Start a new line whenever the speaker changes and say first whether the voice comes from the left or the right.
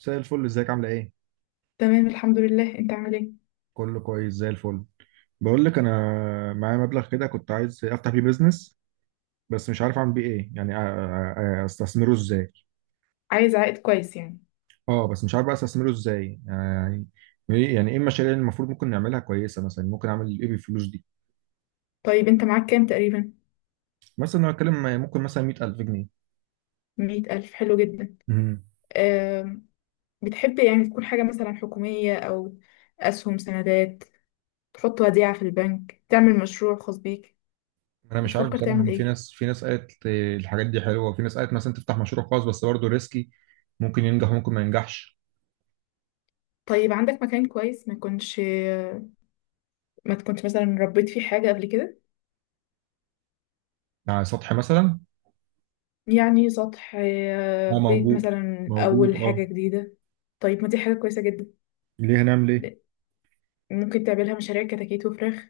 right: زي الفل، ازيك؟ عامله ايه؟
left: تمام، الحمد لله. انت عامل ايه؟
right: كله كويس زي الفل. بقول لك انا معايا مبلغ كده، كنت عايز افتح بيه بيزنس، بس مش عارف اعمل بيه ايه يعني، استثمره ازاي.
left: عايز عائد كويس يعني؟
right: اه بس مش عارف بقى استثمره ازاي. يعني ايه المشاريع اللي المفروض ممكن نعملها كويسه؟ مثلا ممكن اعمل ايه بالفلوس دي؟
left: طيب انت معاك كام تقريبا؟
right: مثلا انا اتكلم، ممكن مثلا 100000 جنيه.
left: 100 ألف، حلو جدا.
right: امم
left: أم. بتحب يعني تكون حاجة مثلا حكومية أو أسهم سندات، تحط وديعة في البنك، تعمل مشروع خاص بيك؟
right: انا مش عارف
left: بتفكر
right: بصراحه،
left: تعمل ايه؟
right: في ناس قالت الحاجات دي حلوه، وفي ناس قالت مثلا تفتح مشروع خاص بس برضه ريسكي. ممكن ينجح وممكن ما ينجحش.
left: طيب عندك مكان كويس ما يكونش ما تكونش مثلا ربيت فيه حاجة قبل كده؟
right: على سطح مثلا.
left: يعني سطح،
right: اه
left: بيت
right: موجود،
left: مثلا،
right: موجود
left: أول حاجة
right: اه.
left: جديدة. طيب، ما دي حاجة كويسة جدا.
right: ليه؟ هنعمل ايه؟
left: ممكن تعملها مشاريع كتاكيت وفراخ.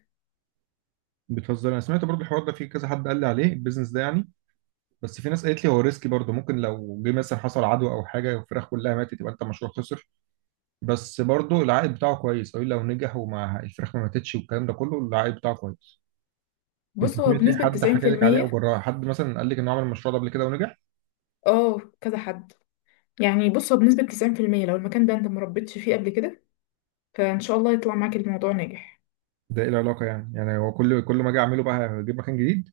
right: بتهزر، انا سمعت برضو الحوار ده، في كذا حد قال لي عليه البيزنس ده يعني. بس في ناس قالت لي هو ريسكي برضو، ممكن لو جه مثلا حصل عدوى او حاجه والفراخ كلها ماتت، يبقى انت المشروع خسر. بس برضو العائد بتاعه كويس قوي لو نجح وما الفراخ ما ماتتش والكلام ده كله، العائد بتاعه كويس. انت
left: بص، هو
right: سمعت إيه؟
left: بنسبة
right: حد حكى لك عليه او
left: 90%.
right: جربها؟ حد مثلا قال لك انه عمل المشروع ده قبل كده ونجح؟
left: اه كذا حد. يعني بص هو بنسبة 90% لو المكان ده انت مربيتش فيه قبل كده، فان شاء الله يطلع معاك الموضوع ناجح.
right: ده ايه العلاقه يعني؟ يعني هو كل ما اجي اعمله بقى اجيب مكان جديد؟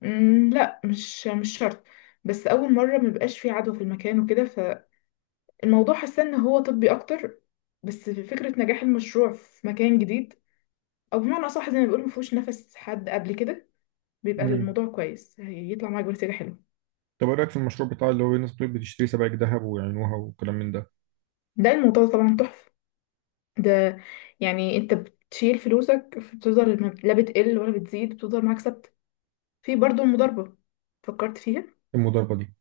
left: لا، مش شرط. بس اول مرة مبيبقاش فيه عدوى في المكان وكده، فالموضوع حاسة ان هو طبي اكتر. بس في فكرة نجاح المشروع في مكان جديد، او بمعنى اصح زي ما بيقولوا مفهوش نفس حد قبل كده، بيبقى
right: امم.
left: الموضوع كويس، هيطلع معاك بنتيجة حلوة.
right: طب ايه رايك في المشروع بتاع اللي هو الناس بتقول بتشتري سبائك ذهب ويعينوها وكلام من ده؟
left: ده الموضوع طبعا تحفة. ده يعني انت بتشيل فلوسك، بتفضل لا بتقل ولا بتزيد، بتفضل معاك ثابتة. في برضو المضاربة، فكرت فيها؟
right: المضاربه دي،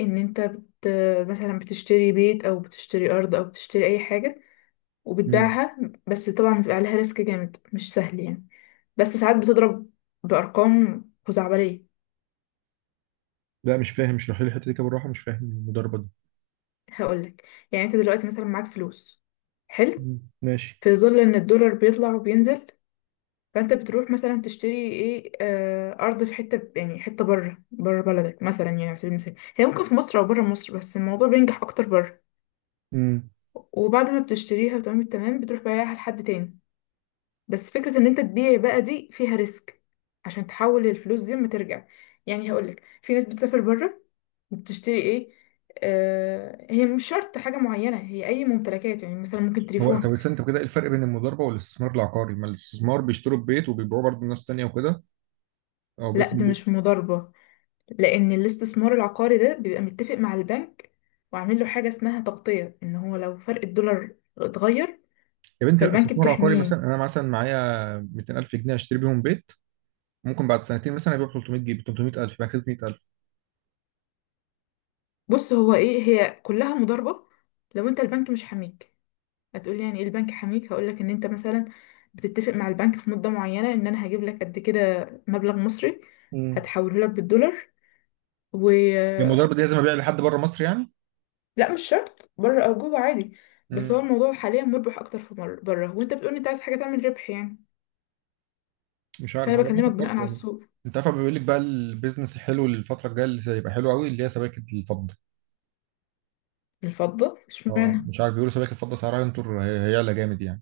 left: ان انت بت... مثلا بتشتري بيت او بتشتري ارض او بتشتري اي حاجة
right: مم،
left: وبتبيعها. بس طبعا بيبقى عليها ريسك جامد، مش سهل يعني. بس ساعات بتضرب بارقام خزعبلية.
right: لا مش فاهم، اشرح لي الحته دي كده بالراحه، مش فاهم المضاربه دي.
left: هقولك. يعني انت دلوقتي مثلا معاك فلوس، حلو.
right: مم، ماشي.
left: في ظل ان الدولار بيطلع وبينزل، فانت بتروح مثلا تشتري ايه ارض في حته، يعني حته بره بلدك مثلا، يعني على سبيل المثال، هي ممكن في مصر او بره مصر، بس الموضوع بينجح اكتر بره.
right: مم.
left: وبعد ما بتشتريها وتمام التمام، بتروح بايعها لحد تاني. بس فكرة ان انت تبيع بقى دي فيها ريسك، عشان تحول الفلوس دي ما ترجع. يعني هقولك، في ناس بتسافر بره بتشتري ايه، هي مش شرط حاجة معينة، هي اي ممتلكات، يعني مثلا ممكن
right: هو
left: تليفون.
right: طب استنى، انت كده ايه الفرق بين المضاربه والاستثمار العقاري؟ ما الاستثمار بيشتروا البيت وبيبيعوه برضه لناس تانيه وكده، او بس
left: لا، دي
right: البيت.
left: مش مضاربة، لان الاستثمار العقاري ده بيبقى متفق مع البنك، وعامل له حاجة اسمها تغطية، ان هو لو فرق الدولار اتغير
right: يا بنتي، لا،
left: فالبنك
right: استثمار عقاري مثلا،
left: بتحميه.
right: انا مثلا معايا 200000 جنيه اشتري بيهم بيت، ممكن بعد سنتين مثلا ابيع 300 جنيه، 300000، يبقى كسبت 100000.
left: بص، هو ايه، هي كلها مضاربة لو انت البنك مش حاميك. هتقولي يعني ايه البنك حميك، هقولك ان انت مثلا بتتفق مع البنك في مدة معينة ان انا هجيب لك قد كده مبلغ مصري،
right: مم.
left: هتحوله لك بالدولار، و...
right: هي المضاربه دي لازم ابيع لحد بره مصر يعني؟
left: لا، مش شرط بره او جوه، عادي. بس هو
right: مم.
left: الموضوع حاليا مربح اكتر في بره، وانت بتقولي انت عايز حاجة تعمل ربح يعني،
right: مش عارف،
left: فانا
right: هو انا
left: بكلمك بناء
right: فكرت
left: على
right: يعني.
left: السوق.
right: انت عارف بيقول لك بقى البيزنس الحلو الفتره الجايه اللي هيبقى حلو قوي، اللي هي سبائك الفضه.
left: الفضة؟
right: اه
left: اشمعنى؟
right: مش عارف، بيقولوا سباكة فضة سعرها ينطر، هيعلى جامد يعني.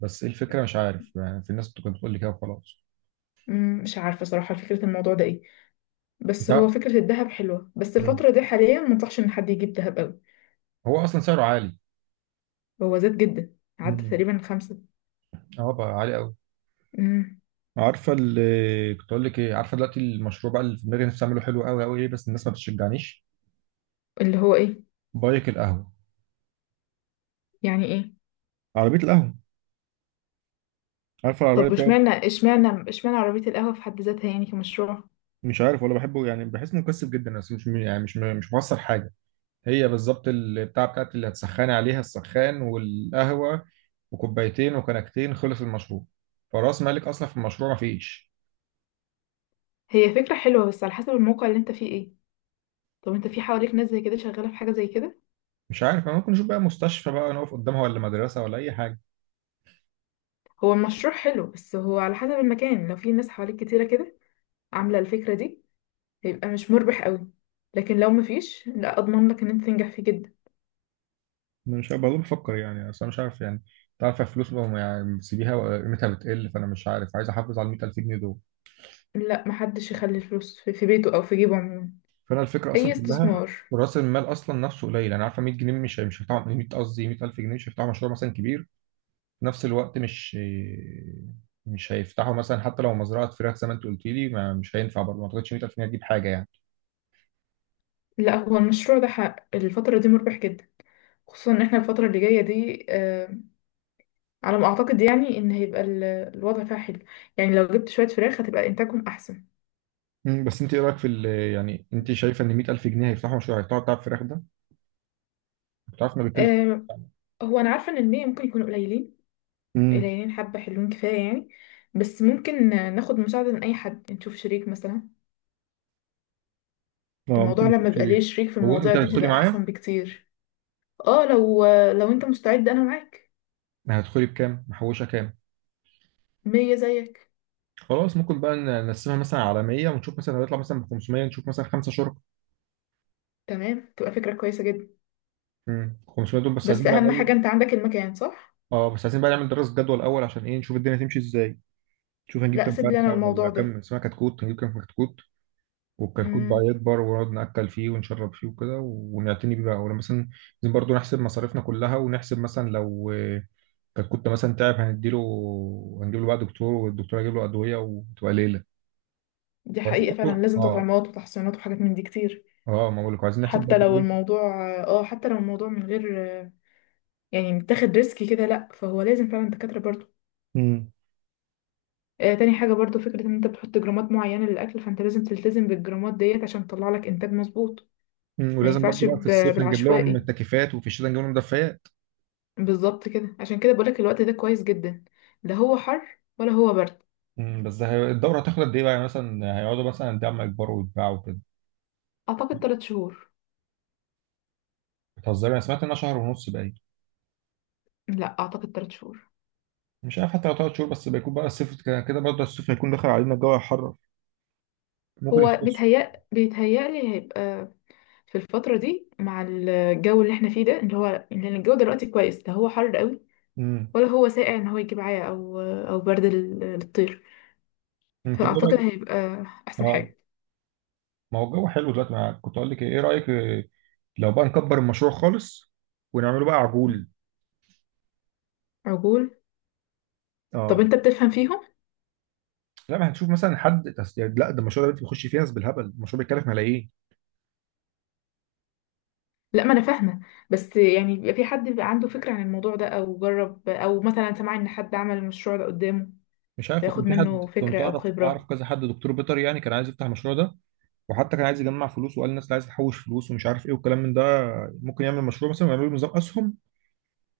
right: بس ايه الفكرة؟ مش عارف يعني، في الناس كانت بتقول لي كده وخلاص.
left: مش عارفة صراحة فكرة الموضوع ده ايه. بس هو
right: لا.
left: فكرة الذهب حلوة، بس
right: مم.
left: الفترة دي حاليا منصحش ان حد يجيب ذهب قوي.
right: هو اصلا سعره عالي.
left: هو زاد جدا، عدى
right: مم،
left: تقريبا خمسة.
right: اه بقى عالي قوي.
left: مم،
right: عارفة اللي كنت اقول لك ايه؟ عارفة دلوقتي المشروع بقى اللي في دماغي نفسي اعمله حلو قوي قوي ايه؟ بس الناس ما بتشجعنيش.
left: اللي هو ايه؟
right: بايك القهوة،
left: يعني ايه؟
right: عربية القهوة، عارفة العربية
left: طب
right: بتاعت؟
left: اشمعنى عربية القهوة في حد ذاتها يعني كمشروع؟
right: مش عارف ولا بحبه يعني، بحس انه مكثف جدا بس مش يعني، مش مش موصل حاجة. هي بالظبط البتاع بتاعت اللي هتسخني عليها السخان والقهوة، وكوبايتين وكنكتين، خلص المشروع. فراس مالك أصلا في المشروع مفيش.
left: هي فكرة حلوة، بس على حسب الموقع اللي انت فيه ايه. طب انت في حواليك ناس زي كده شغالة في حاجة زي كده؟
right: مش عارف أنا، ممكن نشوف بقى مستشفى بقى نقف قدامها، ولا مدرسة، ولا أي حاجة.
left: هو المشروع حلو، بس هو على حسب المكان. لو في ناس حواليك كتيرة كده عاملة الفكرة دي، هيبقى مش مربح قوي. لكن لو مفيش، لا، اضمن لك ان انت تنجح فيه جدا.
right: أنا مش عارف برضه، بفكر يعني، أصل أنا مش عارف يعني. أنت عارف الفلوس بقى يعني بتسيبيها قيمتها بتقل، فأنا مش عارف، عايز أحافظ على 100000 جنيه دول.
left: لا، محدش يخلي الفلوس في بيته او في جيبه عموما.
right: فأنا الفكرة
left: اي
right: أصلا كلها،
left: استثمار.
right: رأس المال أصلا نفسه قليل. أنا عارفة 100 جنيه مش هيفتحوا، 100 قصدي 100000 جنيه مش هيفتحوا مشروع مثلا كبير. في نفس الوقت مش هيفتحوا مثلا حتى لو مزرعه فراخ زي ما انت قلت لي، ما مش هينفع برضه، ما اعتقدش 100000 جنيه هتجيب حاجه يعني.
left: لا، هو المشروع ده حق الفترة دي مربح جدا، خصوصا ان احنا الفترة اللي جاية دي، على ما اعتقد يعني، ان هيبقى الوضع فيها حلو. يعني لو جبت شويه فراخ هتبقى انتاجهم احسن.
right: مم، بس انت ايه رايك يعني انت شايفه ان 100000 جنيه هيفتحوا مشروع، هيفتحوا بتاع الفراخ ده؟ بتعرف انه بيتكلف.
left: أه. هو انا عارفه ان المية ممكن يكونوا قليلين،
right: امم.
left: قليلين حبه، حلوين كفايه يعني. بس ممكن ناخد مساعده من اي حد، نشوف شريك مثلا.
right: اه
left: الموضوع
right: ممكن
left: لما بيبقى ليه
right: تشتري.
left: شريك في
right: هو
left: المواضيع
right: انت
left: دي
right: هتدخلي
left: بيبقى
right: معايا؟
left: احسن بكتير. اه، لو انت مستعد انا معاك.
right: هتدخلي بكام؟ محوشه كام؟
left: مية زيك.
right: خلاص ممكن بقى نقسمها مثلا على 100 ونشوف، مثلا هيطلع مثلا ب 500، نشوف مثلا خمسه شركاء.
left: تمام، تبقى فكره كويسه جدا.
right: امم، 500 دول بس
left: بس
right: عايزين بقى
left: اهم
right: الاول.
left: حاجه انت عندك المكان، صح.
right: اه بس عايزين بقى نعمل دراسه جدوى الاول عشان ايه؟ نشوف الدنيا تمشي ازاي، نشوف هنجيب
left: لا،
right: كام
left: سيب لي انا
right: فرخه، ولا
left: الموضوع
right: كام
left: ده.
right: اسمها كتكوت، هنجيب كام كتكوت. والكتكوت بقى
left: امم
right: يكبر ونقعد نأكل فيه ونشرب فيه وكده، ونعتني بيه بقى، ولما مثلا، لازم برضه نحسب مصاريفنا كلها، ونحسب مثلا لو الكتكوت ده مثلا تعب، هنديله، هنجيب له بقى دكتور، والدكتور هيجيب له أدوية، وتبقى ليلة.
left: دي
right: وعايزين
left: حقيقه، فعلا
right: برضه
left: لازم
right: اه،
left: تطعيمات وتحصينات وحاجات من دي كتير.
right: اه ما بقولك عايزين نحسب
left: حتى
right: برضه
left: لو
right: ايه.
left: الموضوع، اه حتى لو الموضوع من غير يعني متاخد ريسك كده، لا، فهو لازم فعلا دكاترة برضو.
right: امم.
left: آه، تاني حاجة برضو، فكرة ان انت بتحط جرامات معينة للأكل، فانت لازم تلتزم بالجرامات ديت عشان تطلع لك انتاج مظبوط.
right: مم،
left: ما
right: ولازم
left: ينفعش
right: برضه بقى في الصيف نجيب لهم
left: بالعشوائي،
right: التكييفات، وفي الشتاء نجيب لهم دفايات.
left: بالظبط كده. عشان كده بقولك الوقت ده كويس جدا، لا هو حر ولا هو برد.
right: مم، بس الدورة هتاخد قد ايه بقى يعني؟ مثلا هيقعدوا مثلا قد ايه عم يكبروا ويتباعوا كده؟
left: اعتقد 3 شهور.
right: بتهزري، انا سمعت انها شهر ونص بقى.
left: لا، اعتقد 3 شهور.
right: مش عارف، حتى لو تلات شهور، بس بيكون بقى الصيف كده برضه، الصيف هيكون دخل علينا، الجو هيحرر، ممكن
left: هو
right: يختصوا.
left: بيتهيألي هيبقى في الفترة دي، مع الجو اللي احنا فيه ده، اللي هو لأن الجو دلوقتي كويس، لا هو حر قوي
right: امم.
left: ولا هو ساقع، ان هو يجيب عيا او او برد للطير.
right: انت بقى
left: فاعتقد
right: رايك؟
left: هيبقى احسن
right: اه،
left: حاجه.
right: ما هو الجو حلو دلوقتي، ما كنت اقول لك ايه، إيه رايك؟ لو بقى نكبر المشروع خالص ونعمله بقى عجول.
left: عجول. طب
right: اه.
left: انت بتفهم فيهم؟
right: لا ما هنشوف مثلا حد يعني، لا ده المشروع ده دلوقتي بيخش فيه ناس بالهبل، المشروع بيتكلف ملايين.
left: لا، ما انا فاهمه. بس يعني بيبقى في حد بيبقى عنده فكره عن الموضوع ده، او جرب، او مثلا سمع ان حد عمل المشروع ده قدامه،
right: مش عارف،
left: فياخد
right: كان في
left: منه
right: حد
left: فكره
right: كنت
left: او
right: اعرف
left: خبره.
right: كذا حد دكتور بيطري يعني، كان عايز يفتح المشروع ده. وحتى كان عايز يجمع فلوس، وقال الناس اللي عايز تحوش فلوس ومش عارف ايه والكلام من ده، ممكن يعمل مشروع مثلا ويعمل له نظام اسهم،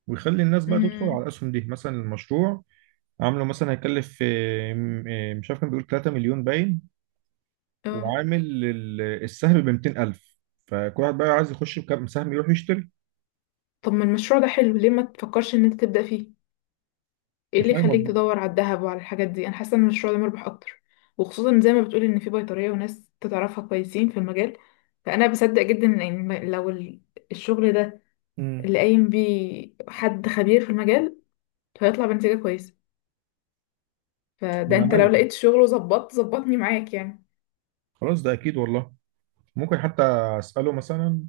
right: ويخلي الناس بقى تدخل على
left: امم
right: الاسهم دي، مثلا المشروع عامله مثلا هيكلف، مش عارف، كان بيقول 3 مليون باين.
left: اه،
right: وعامل السهم ب 200000، فكل واحد بقى عايز يخش بكام سهم يروح يشتري.
left: طب ما المشروع ده حلو، ليه ما تفكرش ان انت تبدا فيه؟ ايه اللي
right: مش عارف
left: يخليك
right: والله.
left: تدور على الذهب وعلى الحاجات دي؟ انا حاسه ان المشروع ده مربح اكتر، وخصوصا زي ما بتقولي ان في بيطريه وناس تعرفها كويسين في المجال. فانا بصدق جدا ان لو الشغل ده
right: امم.
left: اللي قايم بيه حد خبير في المجال، هيطلع بنتيجه كويسه. فده
right: انا
left: انت لو
right: عارف،
left: لقيت شغل وظبطت ظبطني معاك يعني.
right: خلاص ده اكيد والله. ممكن حتى اساله مثلا،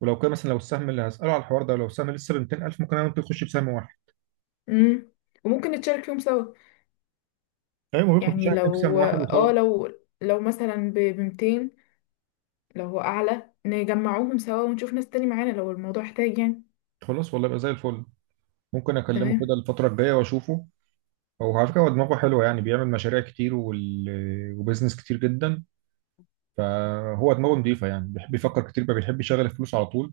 right: ولو كان مثلا، لو السهم اللي هساله على الحوار ده لو السهم لسه ب 200000، ممكن انا وانت نخش بسهم واحد.
left: امم وممكن نتشارك فيهم سوا.
right: ايوه ممكن نخش
left: يعني
right: انا وأنت بسهم
left: لو
right: واحد
left: اه
right: وخلاص.
left: لو لو مثلا ب 200. لو هو اعلى نجمعوهم سوا، ونشوف ناس تاني معانا لو الموضوع احتاج يعني.
right: خلاص والله، يبقى زي الفل. ممكن اكلمه
left: تمام.
right: كده الفتره الجايه واشوفه. هو على فكرة هو دماغه حلوة يعني، بيعمل مشاريع كتير وبزنس كتير جدا. فهو دماغه نضيفة يعني، بيحب يفكر كتير بقى، بيحب يشغل الفلوس على طول.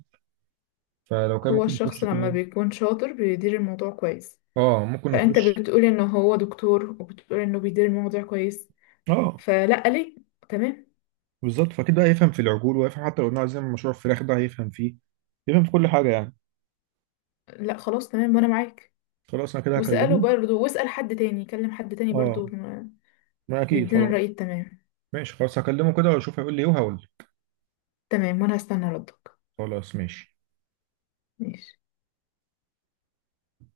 right: فلو كان
left: هو
right: ممكن
left: الشخص
right: نخش
left: لما
right: كلنا،
left: بيكون شاطر بيدير الموضوع كويس،
right: اه ممكن
left: فانت
right: نخش.
left: بتقول ان هو دكتور وبتقول انه بيدير الموضوع كويس،
right: اه
left: فلا ليه. تمام.
right: بالظبط، فاكيد بقى يفهم في العجول، ويفهم حتى لو قلنا عايزين نعمل مشروع الفراخ ده هيفهم فيه، يفهم في كل حاجة يعني.
left: لا خلاص، تمام، وانا معاك.
right: خلاص انا كده
left: واساله
right: هكلمه.
left: برضه، واسال حد تاني، كلم حد تاني برضه
right: اه ما اكيد
left: يدينا الرأي
right: خلاص.
left: التمام.
right: ماشي خلاص، هكلمه كده واشوف هيقول لي ايه وهقول له.
left: تمام، وانا هستنى ردك.
right: خلاص ماشي
left: ماشي.